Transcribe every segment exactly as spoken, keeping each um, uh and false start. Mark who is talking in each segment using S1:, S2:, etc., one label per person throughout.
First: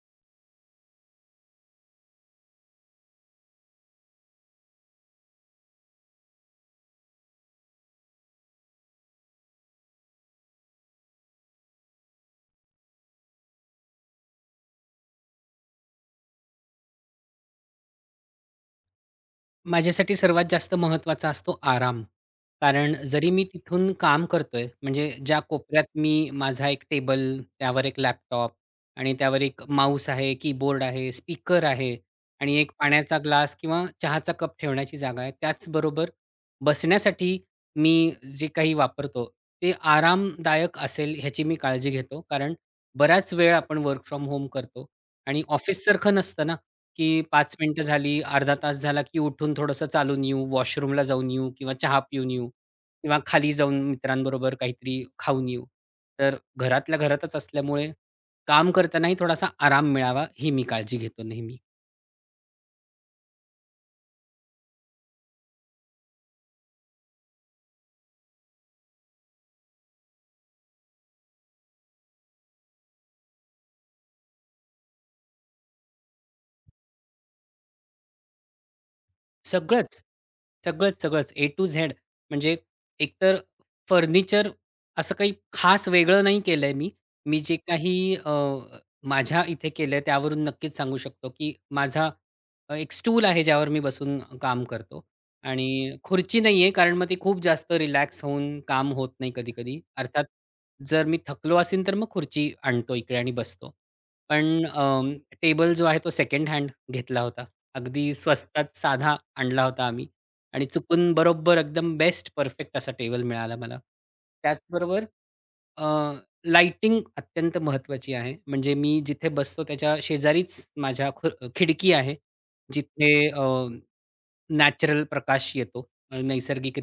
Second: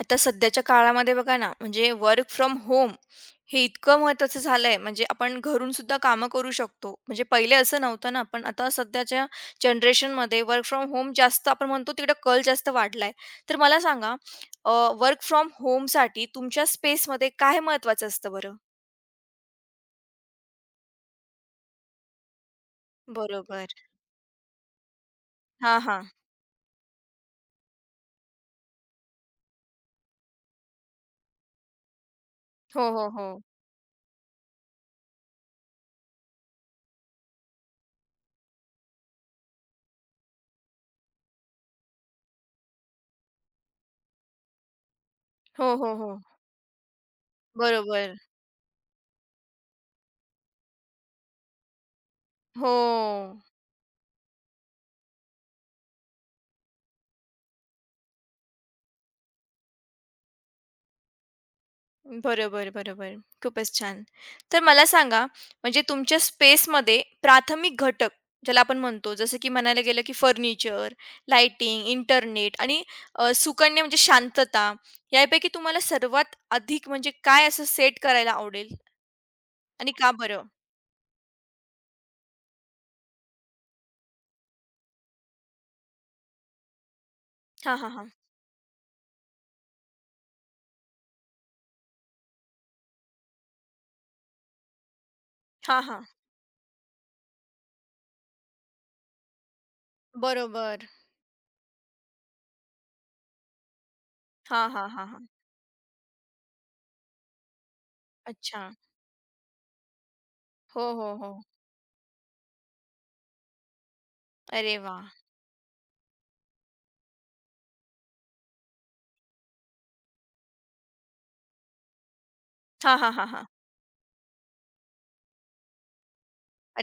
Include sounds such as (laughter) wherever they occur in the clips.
S1: आता सध्याच्या काळामध्ये बघा ना, म्हणजे वर्क फ्रॉम होम हे इतकं महत्त्वाचं झालंय, म्हणजे आपण घरून सुद्धा कामं करू शकतो. म्हणजे पहिले असं नव्हतं ना, पण आता सध्याच्या जनरेशनमध्ये वर्क फ्रॉम होम जास्त आपण म्हणतो तिकडे कल जास्त वाढलाय. तर मला सांगा अ, वर्क फ्रॉम होमसाठी तुमच्या स्पेसमध्ये काय महत्त्वाचं असतं बरं?
S2: माझ्यासाठी सर्वात जास्त महत्त्वाचा असतो आराम. कारण जरी मी
S1: बरोबर.
S2: तिथून काम करतोय, म्हणजे ज्या
S1: हां,
S2: कोपऱ्यात
S1: हां.
S2: मी माझा एक टेबल, त्यावर एक लॅपटॉप आणि त्यावर एक माऊस आहे, कीबोर्ड आहे, स्पीकर आहे आणि एक
S1: हो, हो,
S2: पाण्याचा
S1: हो.
S2: ग्लास किंवा चहाचा कप ठेवण्याची जागा आहे. त्याचबरोबर बसण्यासाठी मी जे काही वापरतो, ते आरामदायक असेल ह्याची मी काळजी घेतो. कारण बराच वेळ आपण वर्क फ्रॉम होम करतो आणि
S1: हो, हो, हो.
S2: ऑफिससारखं नसतं ना, की पाच मिनिटं
S1: बरोबर.
S2: झाली, अर्धा तास झाला, की उठून थोडंसं चालून येऊ, वॉशरूमला जाऊन येऊ किंवा चहा पिऊन येऊ
S1: हो.
S2: किंवा खाली जाऊन मित्रांबरोबर काहीतरी खाऊन येऊ. तर घरातल्या घरातच असल्यामुळे काम करतानाही थोडासा आराम मिळावा, ही मी काळजी घेतो नेहमी.
S1: बरोबर, बरोबर. खूपच छान. तर मला सांगा, म्हणजे तुमच्या स्पेसमध्ये प्राथमिक घटक ज्याला आपण म्हणतो, जसं की म्हणायला गेलं की फर्निचर, लाइटिंग, इंटरनेट आणि अ, सुकन्या म्हणजे शांतता, यापैकी तुम्हाला सर्वात अधिक म्हणजे काय असं सेट करायला आवडेल आणि
S2: सगळंच.
S1: का बरं?
S2: सगळंच, सगळंच ए टू झेड. म्हणजे एकतर फर्निचर असं काही खास वेगळं नाही केलंय मी. मी जे
S1: हां, हां,
S2: काही
S1: हां.
S2: अ, माझ्या इथे केलंय त्यावरून नक्कीच सांगू शकतो, की माझा अ, एक स्टूल आहे ज्यावर मी बसून काम करतो
S1: हां,
S2: आणि
S1: हां.
S2: खुर्ची नाहीये कारण मग ते खूप जास्त रिलॅक्स होऊन काम होत नाही कधी-कधी. अर्थात
S1: बरोबर.
S2: जर मी थकलो असेन तर मग खुर्ची आणतो इकडे आणि बसतो. पण
S1: हां,
S2: अ,
S1: हां, हां, हां.
S2: टेबल जो आहे तो सेकंड हँड घेतला होता. अगदी
S1: अच्छा.
S2: स्वस्तात साधा आणला होता आम्ही आणि
S1: हो,
S2: चुकून
S1: हो, हो.
S2: बरोबर एकदम बेस्ट परफेक्ट असा टेबल मिळाला मला.
S1: अरे
S2: त्याचबरोबर
S1: वाह!
S2: लाइटिंग अत्यंत महत्त्वाची आहे. म्हणजे मी जिथे बसतो त्याच्या शेजारीच माझ्या ख खिडकी आहे.
S1: हां, हां, हां,
S2: जिथे
S1: हां.
S2: नॅचरल प्रकाश येतो. अ,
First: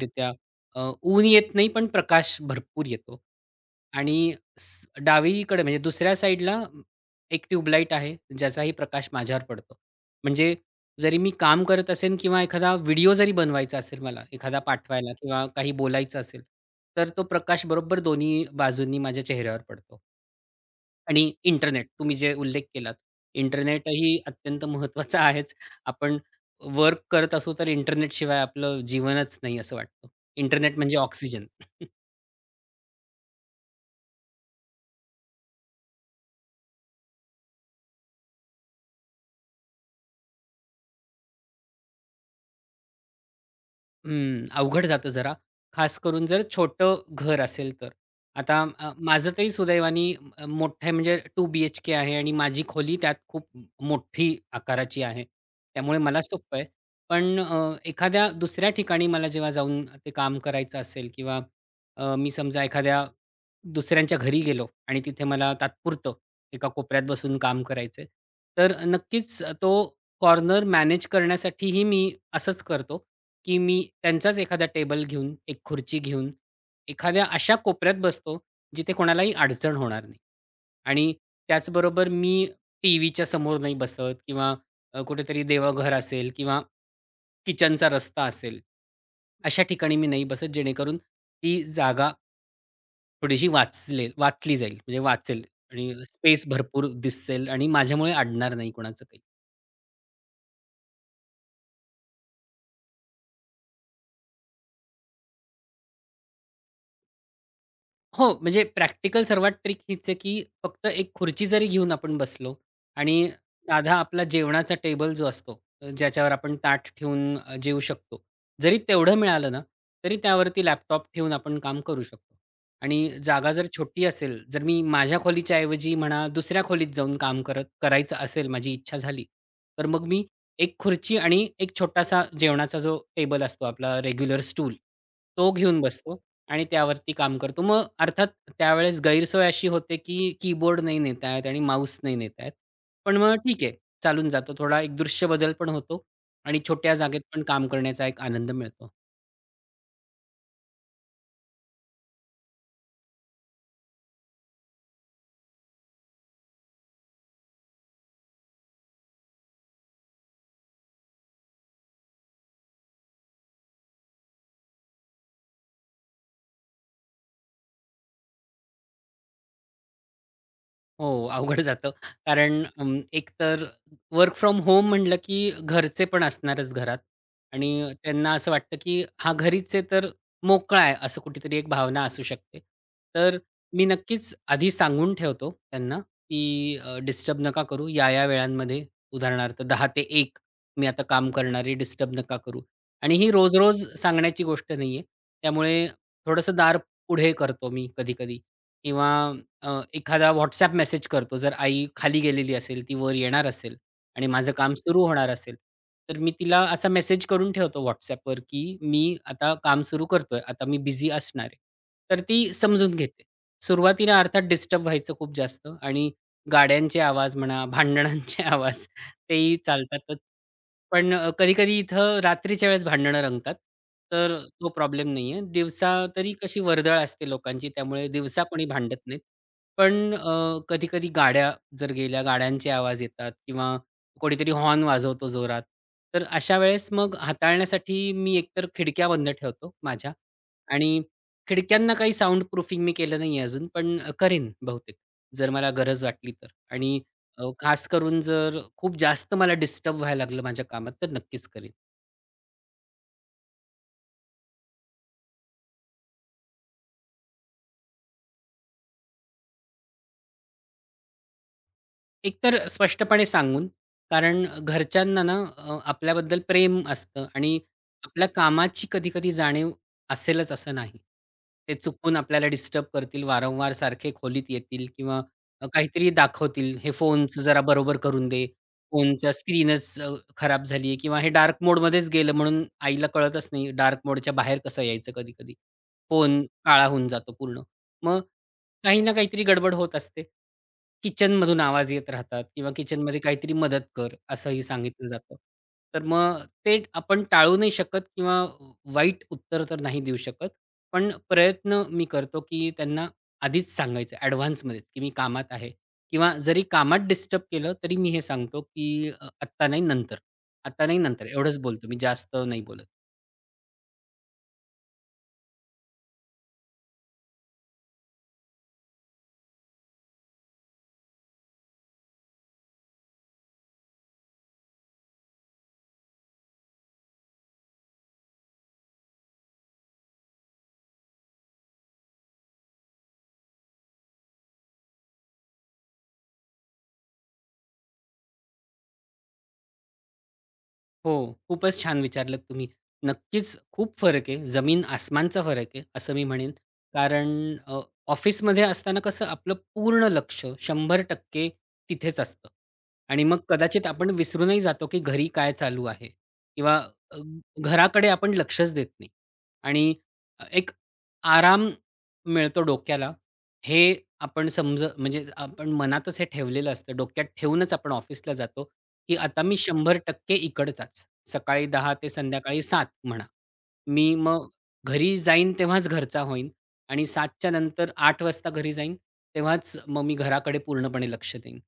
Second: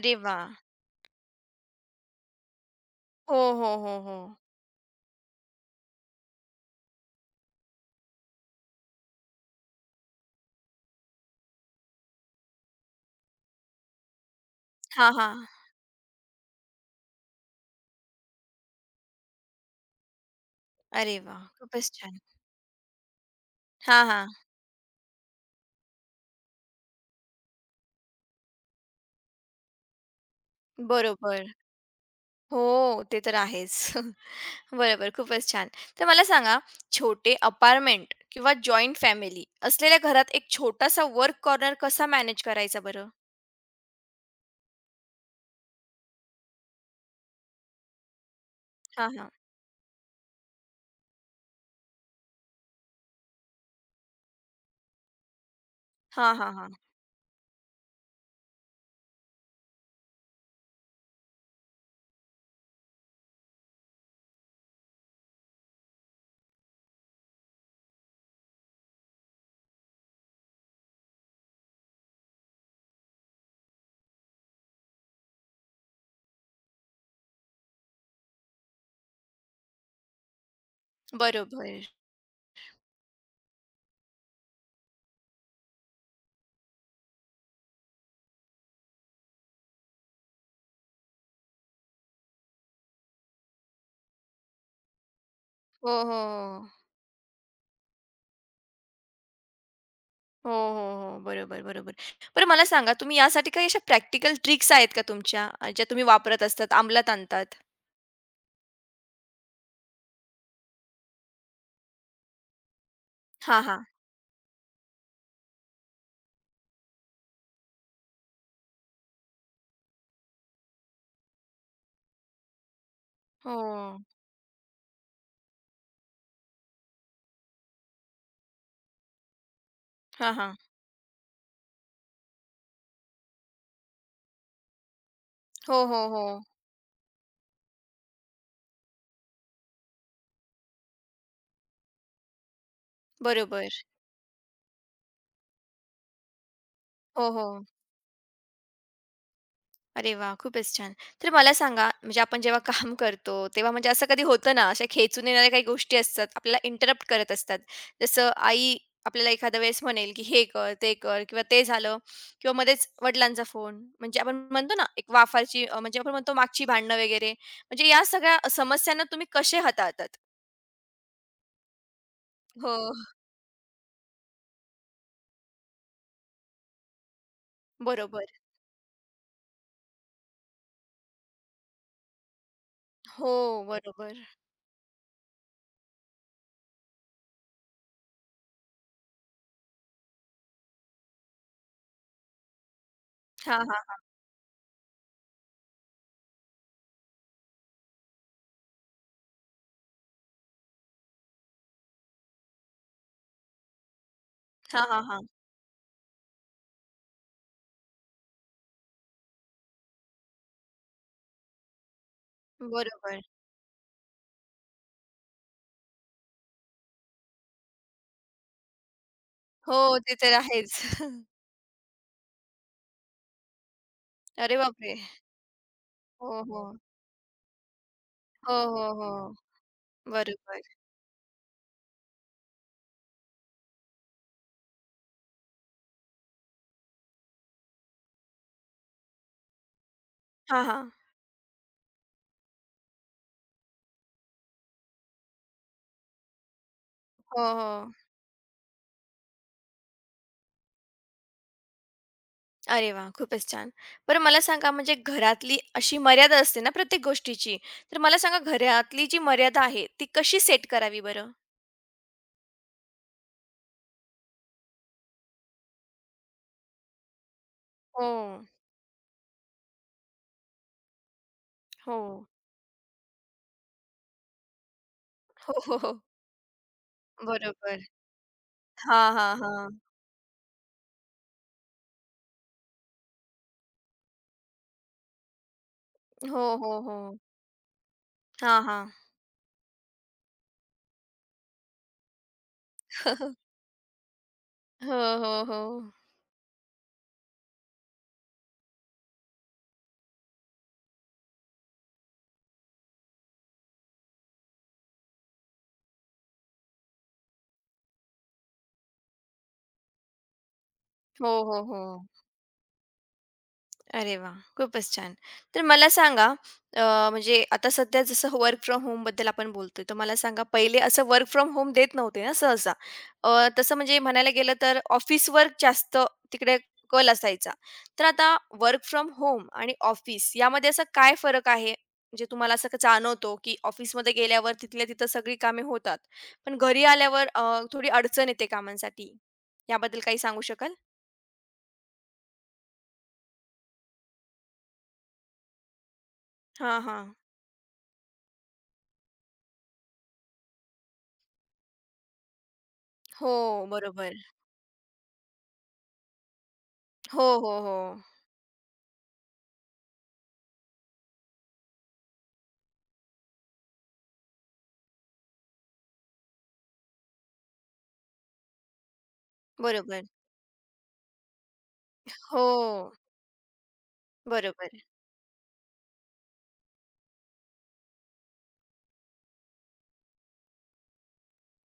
S1: अरे वाह!
S2: अ, ऊन येत नाही, पण प्रकाश भरपूर येतो.
S1: हो, हो, हो, हो.
S2: आणि स डावीकडे म्हणजे दुसऱ्या साईडला एक ट्यूबलाईट आहे, ज्याचाही प्रकाश माझ्यावर पडतो. म्हणजे जरी मी काम करत असेन किंवा एखादा व्हिडिओ जरी बनवायचा असेल मला, एखादा
S1: हां,
S2: पाठवायला किंवा
S1: हां.
S2: काही बोलायचं असेल, तर तो प्रकाश बरोबर दोन्ही बाजूंनी माझ्या चेहऱ्यावर पडतो.
S1: अरे
S2: आणि
S1: वाह!
S2: इंटरनेट
S1: खूपच
S2: तुम्ही
S1: छान.
S2: जे उल्लेख केलात,
S1: हां,
S2: इंटरनेटही
S1: हां.
S2: अत्यंत महत्त्वाचा (laughs) आहेच. आपण वर्क करत असू तर इंटरनेटशिवाय आपलं जीवनच नाही असं वाटतं. इंटरनेट म्हणजे ऑक्सिजन.
S1: बरोबर. हो, ते तर आहेच. (laughs) बरोबर, खूपच छान. तर मला सांगा, छोटे अपार्टमेंट किंवा जॉइंट फॅमिली असलेल्या घरात एक छोटासा वर्क कॉर्नर कसा मॅनेज करायचा बरं?
S2: हं, अवघड जातं जरा. खास करून जर छोटं घर असेल तर. आता अ,
S1: हां, हां.
S2: माझं तरी सुदैवाने अ, मोठं आहे म्हणजे दोन बीएचके आहे आणि माझी खोली त्यात खूप मोठी आकाराची आहे. त्यामुळे मला
S1: हा हां,
S2: सोपं आहे.
S1: हां.
S2: पण अ, एखाद्या दुसऱ्या ठिकाणी मला जेव्हा जाऊन ते काम करायचं असेल किंवा अ, मी समजा एखाद्या दुसऱ्यांच्या घरी गेलो आणि तिथे मला तात्पुरतं एका कोपऱ्यात बसून काम करायचंय. तर नक्कीच तो कॉर्नर मॅनेज करण्यासाठीही मी असंच करतो. की मी त्यांचाच एखादा टेबल घेऊन, एक खुर्ची घेऊन, एखाद्या अशा कोपऱ्यात बसतो, जिथे कोणालाही अडचण होणार नाही. आणि
S1: बरोबर.
S2: त्याचबरोबर मी टीव्हीच्या समोर नाही बसत किंवा अ, कुठेतरी देवघर असेल किंवा किचनचा रस्ता असेल, अशा ठिकाणी मी नाही बसत, जेणेकरून ती जागा थोडीशी वाचले वाचली जाईल, म्हणजे वाचेल
S1: हो,
S2: आणि
S1: हो,
S2: स्पेस
S1: हो.
S2: भरपूर दिसेल आणि माझ्यामुळे अडणार नाही कोणाचं काही.
S1: हो, हो, हो. बरोबर, बरोबर. बरं मला सांगा, तुम्ही यासाठी काही अशा प्रॅक्टिकल ट्रिक्स आहेत का तुमच्या, अ, ज्या तुम्ही वापरत असतात, अंमलात आणतात?
S2: हो, म्हणजे प्रॅक्टिकल सर्वात ट्रिक हीच आहे, की फक्त एक खुर्ची जरी घेऊन आपण बसलो आणि
S1: हां, हां.
S2: साधा आपला जेवणाचा टेबल जो असतो, अ, ज्याच्यावर आपण ताट ठेवून अ, जेवू शकतो. जरी तेवढं मिळालं ना, तरी त्यावरती लॅपटॉप ठेवून आपण काम करू शकतो. आणि जागा
S1: हो.
S2: जर छोटी असेल, जर मी माझ्या खोलीच्या ऐवजी म्हणा दुसऱ्या खोलीत जाऊन काम करत करायचं असेल, माझी इच्छा झाली, तर मग मी
S1: हां, हां.
S2: एक खुर्ची आणि एक छोटासा जेवणाचा जो टेबल असतो आपला रेग्युलर स्टूल, तो घेऊन
S1: हो, हो,
S2: बसतो
S1: हो.
S2: आणि त्यावरती काम करतो. मग अर्थात त्यावेळेस गैरसोय अशी होते, की कीबोर्ड नाही नेता येत आणि माउस नाही नेता येत. पण मग ठीक आहे,
S1: बरोबर.
S2: चालून जातो. थोडा एक दृश्य बदल पण होतो आणि छोट्या जागेत
S1: हो,
S2: पण
S1: हो.
S2: काम करण्याचा एक आनंद मिळतो.
S1: अरे वाह! खूपच छान. तर मला सांगा, म्हणजे आपण जेव्हा (laughs) काम करतो, तेव्हा म्हणजे असं कधी होतं ना, अशा खेचून येणाऱ्या काही गोष्टी असतात, आपल्याला इंटरप्ट करत असतात. जसं आई आपल्याला एखाद्या वेळेस म्हणेल, की "हे कर, ते कर" किंवा "ते झालं" किंवा मध्येच वडिलांचा फोन. म्हणजे आपण म्हणतो ना, एक वाफाची अ, म्हणजे आपण म्हणतो मागची भांडणं वगैरे. म्हणजे या सगळ्या समस्यांना तुम्ही कसे हाताळतात?
S2: हो, अवघड जातं. कारण
S1: हो,
S2: अं, एक तर वर्क फ्रॉम होम म्हटलं की घरचे पण असणारच घरात आणि
S1: बरोबर.
S2: त्यांना असं वाटतं की हा घरीच आहे तर मोकळा आहे, असं कुठेतरी एक भावना असू शकते. तर
S1: हो,
S2: मी
S1: बरोबर.
S2: नक्कीच आधी सांगून ठेवतो त्यांना की अ, डिस्टर्ब नका करू या-या वेळांमध्ये. उदाहरणार्थ दहा वाजता ते एक वाजता मी आता काम करणार डिस्टर्ब नका करू. आणि ही
S1: हां,
S2: रोज-रोज
S1: हां.
S2: सांगण्याची गोष्ट नाहीये. त्यामुळे थोडंसं दार पुढे करतो मी कधी-कधी किंवा अ, एखादा WhatsApp मेसेज करतो. जर आई खाली गेलेली असेल, ती वर येणार असेल आणि माझं काम
S1: हां, हां,
S2: सुरू
S1: हां.
S2: होणार असेल, तर मी तिला असा मेसेज करून ठेवतो WhatsAppवर, की "मी आता काम सुरू करतोय. आता मी बिझी असणार आहे." तर ती समजून
S1: बरोबर.
S2: घेते. सुरुवातीला अर्थात डिस्टर्ब व्हायचं खूप जास्त आणि गाड्यांचे आवाज म्हणा, भांडणांचे (laughs) आवाज तेही
S1: हो, ते
S2: चालतातच.
S1: तर आहेच.
S2: पण
S1: (laughs)
S2: कधी-कधी इथं रात्रीच्या वेळेस भांडणं रंगतात. तर
S1: अरे
S2: तो
S1: बापरे!
S2: प्रॉब्लेम नाहीये. दिवसा
S1: हो,
S2: तरी कशी
S1: हो.
S2: वर्दळ असते लोकांची, त्यामुळे दिवसा
S1: हो,
S2: कोणी
S1: हो,
S2: भांडत नाहीत.
S1: हो.
S2: पण
S1: बरोबर.
S2: कधी-कधी गाड्या जर गेल्या, गाड्यांचे आवाज येतात किंवा कोणीतरी हॉर्न वाजवतो जोरात. तर अशा वेळेस मग हाताळण्यासाठी मी एकतर खिडक्या बंद ठेवतो माझ्या
S1: हां, हां.
S2: आणि खिडक्यांना काही साउंड प्रूफिंग मी केलं नाहीये अजून, पण अ, करेन बहुतेक जर मला गरज वाटली तर आणि
S1: हो,
S2: अ, खास
S1: हो.
S2: करून जर खूप जास्त मला डिस्टर्ब व्हायला लागलं माझ्या कामात, तर नक्कीच करेन.
S1: अरे वाह! खूपच छान. बरं मला सांगा म्हणजे घरातली अशी मर्यादा असते ना प्रत्येक गोष्टीची. तर मला सांगा घरातली जी मर्यादा आहे ती कशी सेट करावी बरं?
S2: एकतर स्पष्टपणे सांगून, कारण घरच्यांना ना अ, आपल्याबद्दल प्रेम असतं आणि
S1: हो,
S2: आपल्या कामाची कधी-कधी जाणीव असेलच असं नाही. ते
S1: हो.
S2: चुकून आपल्याला डिस्टर्ब करतील, वारंवार सारखे खोलीत येतील किंवा
S1: हो,
S2: अ,
S1: हो, हो.
S2: काहीतरी दाखवतील. हे फोनचं जरा
S1: बरोबर.
S2: बरोबर करून दे.
S1: हां, हां,
S2: फोनचा
S1: हां.
S2: स्क्रीनच अ, खराब झाली किंवा हे डार्क मोडमध्येच गेलं म्हणून आईला कळतच नाही डार्क मोडच्या बाहेर कसं यायचं कधी-कधी. फोन
S1: हो, हो,
S2: काळा
S1: हो.
S2: होऊन जातो पूर्ण. मग
S1: हां, हां.
S2: काही ना काहीतरी गडबड होत असते. किचनमधून आवाज येत राहतात किंवा किचनमध्ये काहीतरी मदत कर, असंही
S1: हो,
S2: सांगितलं जातं.
S1: हो, हो.
S2: तर मग ते आपण टाळू नाही शकत किंवा वाईट उत्तर तर नाही देऊ शकत. पण प्रयत्न मी करतो, की त्यांना आधीच सांगायचं ॲडव्हान्समध्येच, की मी कामात आहे किंवा जरी कामात डिस्टर्ब केलं, तरी मी हे सांगतो, की "अ, आत्ता नाही, नंतर. आत्ता नाही, नंतर."
S1: हो,
S2: एवढंच
S1: हो, हो.
S2: बोलतो मी, जास्त नाही बोलत.
S1: अरे वाह! खूपच छान. तर मला सांगा अ, म्हणजे आता सध्या जसं वर्क फ्रॉम होमबद्दल आपण बोलतोय, तर मला सांगा पहिले असं वर्क फ्रॉम होम देत नव्हते ना सहसा. अ, तसं म्हणजे म्हणायला गेलं तर ऑफिस वर्क जास्त तिकडे कल असायचा. तर आता वर्क फ्रॉम होम आणि ऑफिस यामध्ये असा काय फरक आहे? म्हणजे तुम्हाला असं का जाणवतो, की ऑफिसमध्ये गेल्यावर तिथल्या तिथं सगळी कामे होतात. पण घरी आल्यावर अ, थोडी अडचण येते कामांसाठी. याबद्दल काही सांगू शकाल?
S2: हो, खूपच छान विचारलत तुम्ही. नक्कीच खूप फरक आहे. जमीन आसमानचा फरक आहे, असं मी म्हणेन.
S1: हां, हां.
S2: कारण अ, ऑफिसमध्ये असताना कसं आपलं पूर्ण लक्ष शंभर टक्के तिथेच असतं आणि
S1: हो,
S2: मग कदाचित आपण
S1: बरोबर.
S2: विसरूनही जातो, की घरी काय चालू आहे किंवा अ,
S1: हो, हो, हो.
S2: घराकडे आपण लक्षच देत नाही आणि एक आराम मिळतो डोक्याला, हे आपण समज म्हणजे आपण मनातच हे ठेवलेलं असतं. डोक्यात ठेवूनच आपण ऑफिसला जातो की आता मी
S1: बरोबर.
S2: शंभर टक्के इकडचाच. सकाळी दहा ते संध्याकाळी सात
S1: हो,
S2: म्हणा. मी मग
S1: बरोबर.
S2: घरी जाईन तेव्हाच घरचा होईन आणि 7च्या नंतर आठ वाजता घरी जाईन, तेव्हाच मग मी घराकडे पूर्णपणे लक्ष देईन.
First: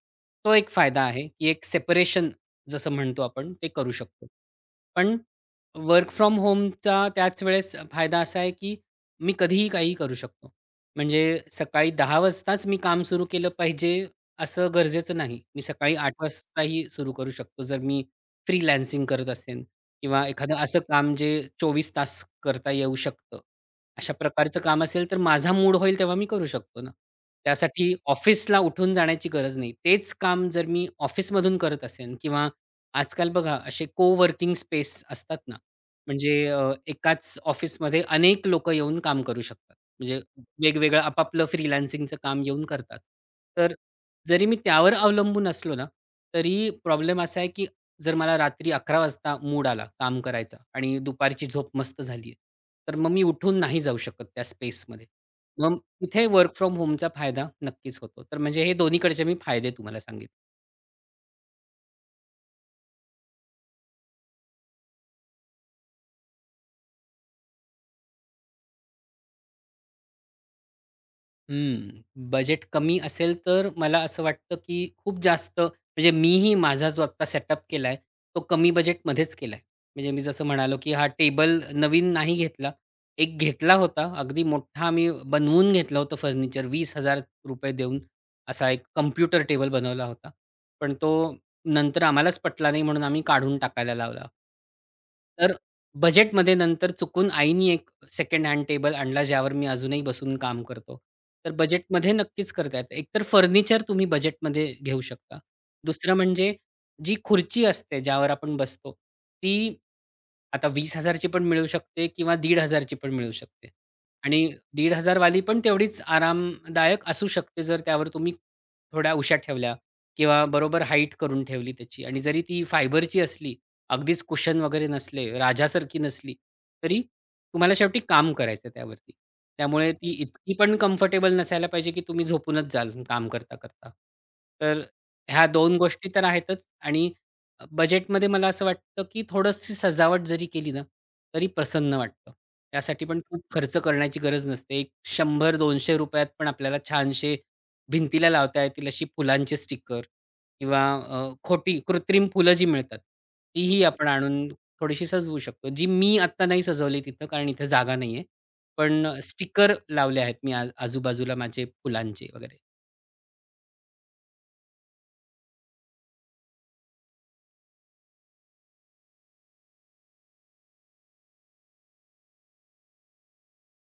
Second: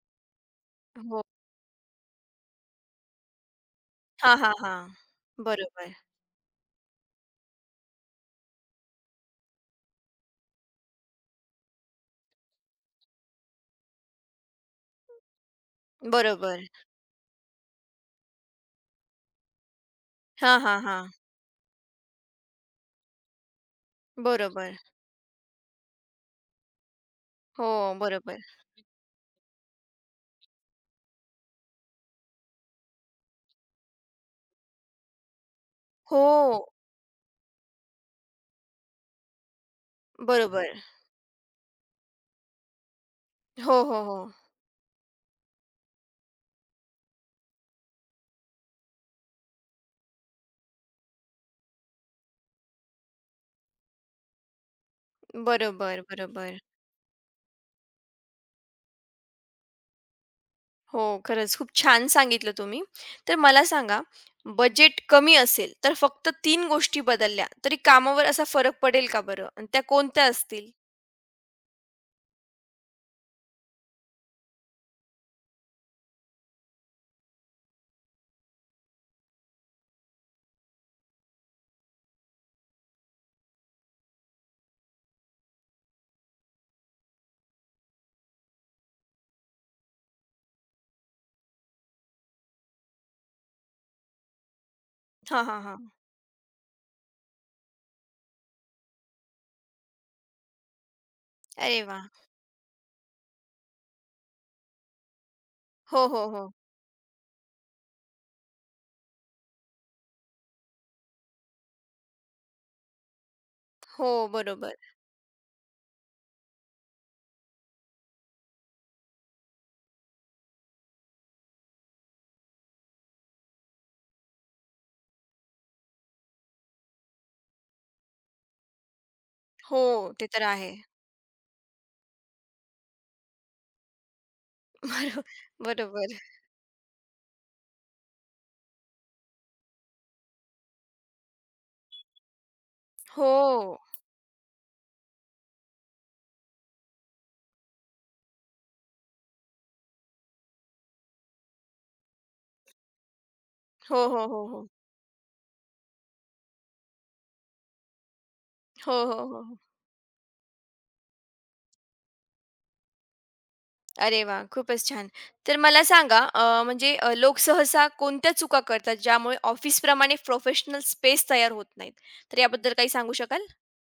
S2: तो एक फायदा
S1: हो.
S2: आहे, की एक सेपरेशन जसं म्हणतो आपण ते करू शकतो.
S1: हां, हां, हां.
S2: पण
S1: बरोबर,
S2: वर्क फ्रॉम होमचा त्याच वेळेस फायदा असा आहे, की मी कधीही काहीही करू शकतो. म्हणजे सकाळी दहा वाजताच मी काम सुरू केलं पाहिजे असं गरजेचं नाही. मी सकाळी आठ
S1: बरोबर.
S2: वाजताही सुरू करू शकतो, जर मी फ्रीलान्सिंग करत असेन किंवा एखादं
S1: हां, हां,
S2: असं
S1: हां.
S2: काम जे चोवीस तास करता येऊ शकतं. अशा प्रकारचं
S1: बरोबर.
S2: काम असेल, तर माझा मूड होईल तेव्हा मी करू शकतो ना.
S1: हो,
S2: त्यासाठी
S1: बरोबर.
S2: ऑफिसला उठून जाण्याची गरज नाही. तेच काम जर मी ऑफिसमधून करत असेन किंवा आजकाल बघा असे को-वर्किंग स्पेस असतात ना, म्हणजे अ,
S1: हो,
S2: एकाच ऑफिसमध्ये अनेक लोकं येऊन काम करू शकतात. म्हणजे
S1: बरोबर.
S2: वेगवेगळं आपापलं फ्रीलान्सिंगचं काम येऊन करतात. तर
S1: हो, हो, हो.
S2: जरी मी त्यावर अवलंबून असलो ना, तरी प्रॉब्लेम असा आहे, की जर मला रात्री 11:00 वाजता मूड आला काम करायचा आणि दुपारची झोप मस्त झाली आहे, तर मग मी उठून नाही जाऊ शकत त्या स्पेसमध्ये. मग
S1: बरोबर,
S2: तिथे वर्क
S1: बरोबर.
S2: फ्रॉम होमचा फायदा नक्कीच होतो. तर म्हणजे हे दोन्हीकडचे मी फायदे तुम्हाला सांगितले.
S1: हो, खरंच खूप छान सांगितलं तुम्ही. तर मला सांगा, बजेट कमी असेल, तर फक्त तीन गोष्टी बदलल्या तरी कामावर असा फरक पडेल का बरं? आणि त्या कोणत्या असतील?
S2: हं. बजेट कमी असेल तर मला असं वाटतं, की खूप जास्त म्हणजे मीही माझा जो आत्ता सेटअप केलाय, तो कमी बजेटमध्येच केलाय. म्हणजे मी जसं म्हणालो, की हा टेबल नवीन नाही घेतला. एक घेतला होता. अगदी मोठा आम्ही बनवून घेतलं होतं फर्निचर ₹वीस हजार देऊन असा एक कॉम्प्युटर टेबल बनवला होता. पण तो नंतर आम्हालाच पटला नाही म्हणून आम्ही काढून टाकायला लावला.
S1: हां,
S2: तर
S1: हां, हां.
S2: बजेटमध्ये नंतर चुकून आईनी सेकंड हँड टेबल आणला ज्यावर मी अजूनही बसून काम करतो. तर
S1: अरे वाह!
S2: बजेटमध्ये नक्कीच करता येतं. एकतर फर्निचर तुम्ही बजेटमध्ये घेऊ शकता.
S1: हो,
S2: दुसरं
S1: हो, हो.
S2: म्हणजे जी खुर्ची असते ज्यावर आपण बसतो, ती आता वीस ची पण मिळू शकते किंवा दीड ची पण मिळू शकते.
S1: हो,
S2: आणि
S1: बरोबर.
S2: पंधराशे वाली पण तेवढीच आरामदायक असू शकते जर त्यावर तुम्ही थोड्या उशा ठेवल्या किंवा बरोबर हाईट करून ठेवली त्याची आणि जरी ती फायबरची असली अगदीच कुशन वगैरे नसले, राजासारखी नसली, तरी तुम्हाला शेवटी काम करायचं आहे त्यावरती.
S1: हो,
S2: त्यामुळे ती
S1: ते तर
S2: इतकी
S1: आहे.
S2: पण कम्फर्टेबल नसायला पाहिजे, की तुम्ही झोपूनच जाल काम करता-करता. तर
S1: बरो
S2: ह्या दोन गोष्टी
S1: बरोबर.
S2: तर आहेतच आणि अ, बजेटमध्ये मला असं वाटतं, की थोडीशी सजावट जरी केली ना, तरी प्रसन्न वाटतं. त्यासाठी पण
S1: हो.
S2: खूप खर्च करण्याची गरज नसते. एक ₹शंभर ते दोनशे त पण आपल्याला छानसे भिंतीला लावता येतील अशी फुलांचे स्टिकर किंवा अ, खोटी कृत्रिम फुलं जी मिळतात, तीही
S1: हो,
S2: आपण
S1: हो, हो,
S2: आणून
S1: हो.
S2: थोडीशी सजवू शकतो. जी मी आत्ता नाही सजवली तिथं, कारण इथे जागा नाहीये.
S1: हो,
S2: पण
S1: हो, हो, हो.
S2: स्टिकर लावले आहेत मी आ आजूबाजूला माझे फुलांचे वगैरे.
S1: अरे वाह! खूपच छान. तर मला सांगा अ, म्हणजे अ, लोक सहसा कोणत्या चुका करतात, ज्यामुळे ऑफिसप्रमाणे प्रोफेशनल स्पेस तयार होत नाहीत? तर याबद्दल काही सांगू शकाल?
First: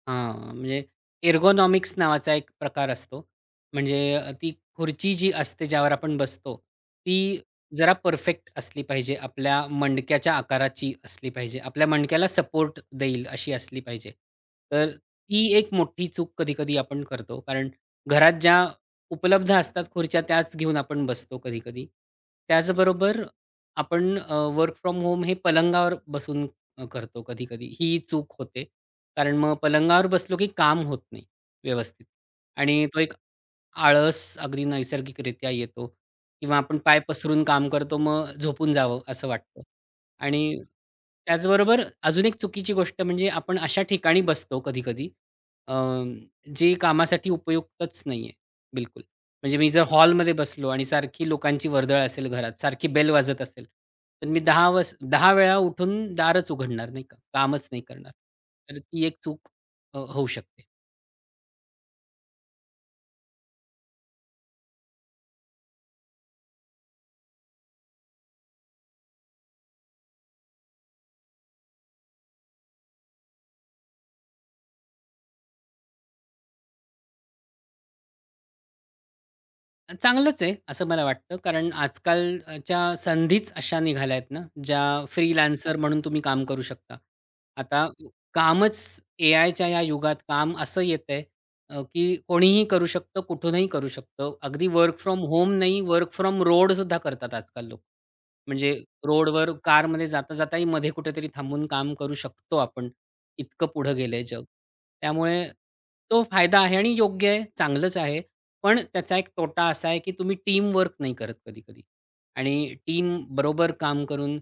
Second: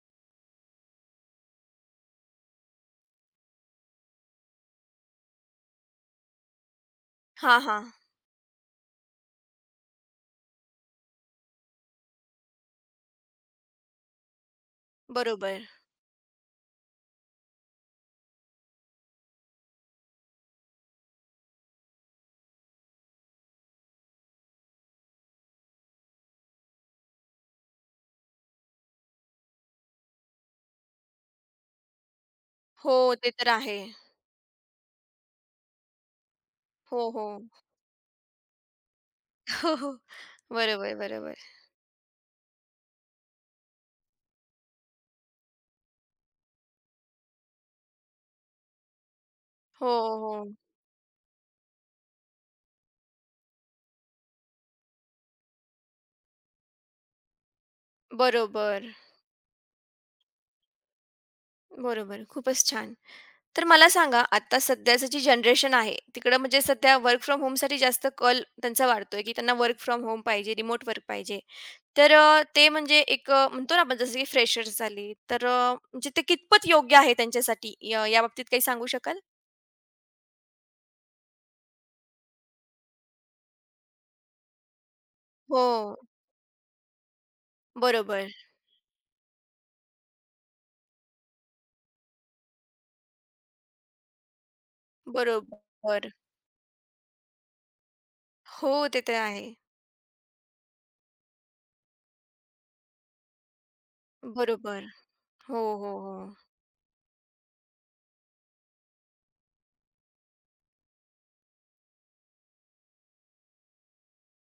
S2: हां, म्हणजे एर्गोनॉमिक्स नावाचा एक प्रकार असतो. म्हणजे अ, ती खुर्ची जी असते ज्यावर आपण बसतो, ती
S1: हां, हां.
S2: जरा परफेक्ट असली पाहिजे. आपल्या मणक्याच्या आकाराची असली पाहिजे. आपल्या मणक्याला सपोर्ट देईल अशी असली पाहिजे. तर ती
S1: बरोबर.
S2: एक मोठी चूक कधी-कधी आपण करतो. कारण घरात ज्या उपलब्ध असतात खुर्च्या त्याच घेऊन आपण बसतो कधी-कधी. त्याचबरोबर आपण वर्क फ्रॉम होम हे पलंगावर बसून अ, करतो कधी-कधी. ही चूक होते. कारण मग पलंगावर बसलो की काम होत नाही व्यवस्थित आणि
S1: हो,
S2: तो एक
S1: ते तर आहे.
S2: आळस अगदी नैसर्गिकरित्या येतो किंवा आपण पाय
S1: हो, हो.
S2: पसरून काम करतो, मग झोपून जावं असं वाटतं.
S1: (laughs) हो, हो.
S2: आणि
S1: बरोबर, बरोबर.
S2: त्याचबरोबर अजून एक चुकीची गोष्ट म्हणजे आपण अशा ठिकाणी बसतो कधी-कधी जे कामासाठी उपयुक्तच नाहीये बिलकुल. म्हणजे मी जर
S1: हो,
S2: हॉलमध्ये
S1: हो.
S2: बसलो आणि सारखी लोकांची वर्दळ असेल घरात, सारखी बेल वाजत असेल, तर मी दहा वस दहा वेळा उठून दारच उघडणार नाही का, कामच नाही करणार. तर
S1: बरोबर,
S2: ती एक चूक अ, होऊ शकते.
S1: बरोबर. खूपच छान. तर मला सांगा आता सध्याचं जी जनरेशन आहे तिकडं म्हणजे सध्या वर्क फ्रॉम होमसाठी जास्त कल त्यांचा वाढतोय की त्यांना वर्क फ्रॉम होम पाहिजे रिमोट वर्क पाहिजे. तर अ, ते म्हणजे एक अ, म्हणतो ना आपण जसं की फ्रेशर्स झाली तर अ, म्हणजे ते कितपत योग्य आहे त्यांच्यासाठी य याबाबतीत काही सांगू शकाल?
S2: चांगलंच आहे, असं मला वाटतं. कारण आजकालच्या संधीच अशा निघाल्या आहेत ना, ज्या
S1: हो.
S2: फ्रीलान्सर म्हणून तुम्ही काम करू शकता. आता
S1: बरोबर.
S2: कामच एआयच्या या युगात काम असं येतंय अ, की कोणीही करू शकतं, कुठूनही करू शकतं. अगदी वर्क फ्रॉम होम नाही,
S1: बरोबर.
S2: वर्क फ्रॉम रोड सुद्धा करतात आजकाल लोक.
S1: हो,
S2: म्हणजे
S1: ते तर आहे.
S2: रोडवर कारमध्ये जाता जाताही मध्ये कुठेतरी थांबून काम करू शकतो आपण. इतकं पुढं गेलंय जग.
S1: बरोबर.
S2: त्यामुळे
S1: हो, हो, हो.
S2: तो फायदा आहे आणि योग्य आहे, चांगलंच आहे. पण त्याचा एक तोटा असा आहे, की तुम्ही टीम वर्क नाही करत कधी-कधी आणि टीम बरोबर काम करून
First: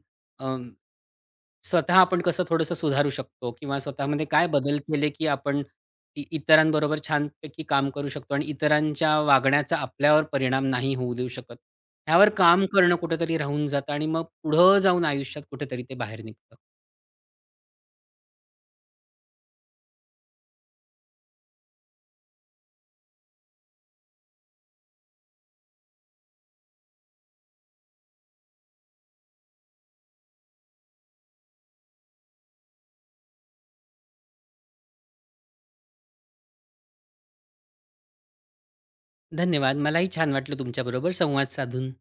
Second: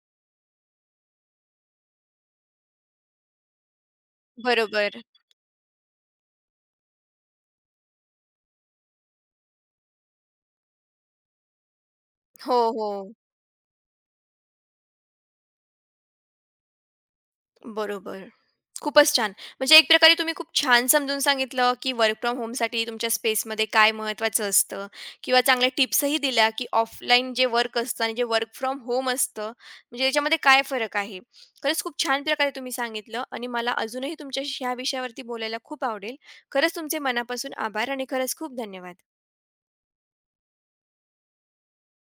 S2: स्वतः आपण कसं थोडंसं सुधारू शकतो किंवा स्वतःमध्ये काय बदल
S1: बरोबर.
S2: केले, की आपण इ इतरांबरोबर छानपैकी काम करू शकतो आणि इतरांच्या वागण्याचा आपल्यावर परिणाम नाही होऊ देऊ शकत. ह्यावर
S1: हो,
S2: काम करणं
S1: हो.
S2: कुठेतरी राहून जातं आणि मग पुढं जाऊन आयुष्यात कुठेतरी ते बाहेर निघतं.
S1: बरोबर. खूपच छान. म्हणजे एक प्रकारे तुम्ही खूप छान समजून सांगितलं, की वर्क फ्रॉम होमसाठी तुमच्या स्पेसमध्ये काय महत्त्वाचं असतं किंवा चांगल्या टिप्सही दिल्या, की ऑफलाईन जे वर्क असतं आणि जे वर्क फ्रॉम होम असतं, म्हणजे याच्यामध्ये काय फरक आहे. खरंच खूप छान प्रकारे तुम्ही सांगितलं आणि मला अजूनही तुमच्याशी ह्या विषयावरती बोलायला खूप आवडेल. खरंच तुमचे मनापासून आभार आणि खरंच खूप धन्यवाद.
S2: धन्यवाद. मलाही छान वाटलं तुमच्याबरोबर संवाद साधून.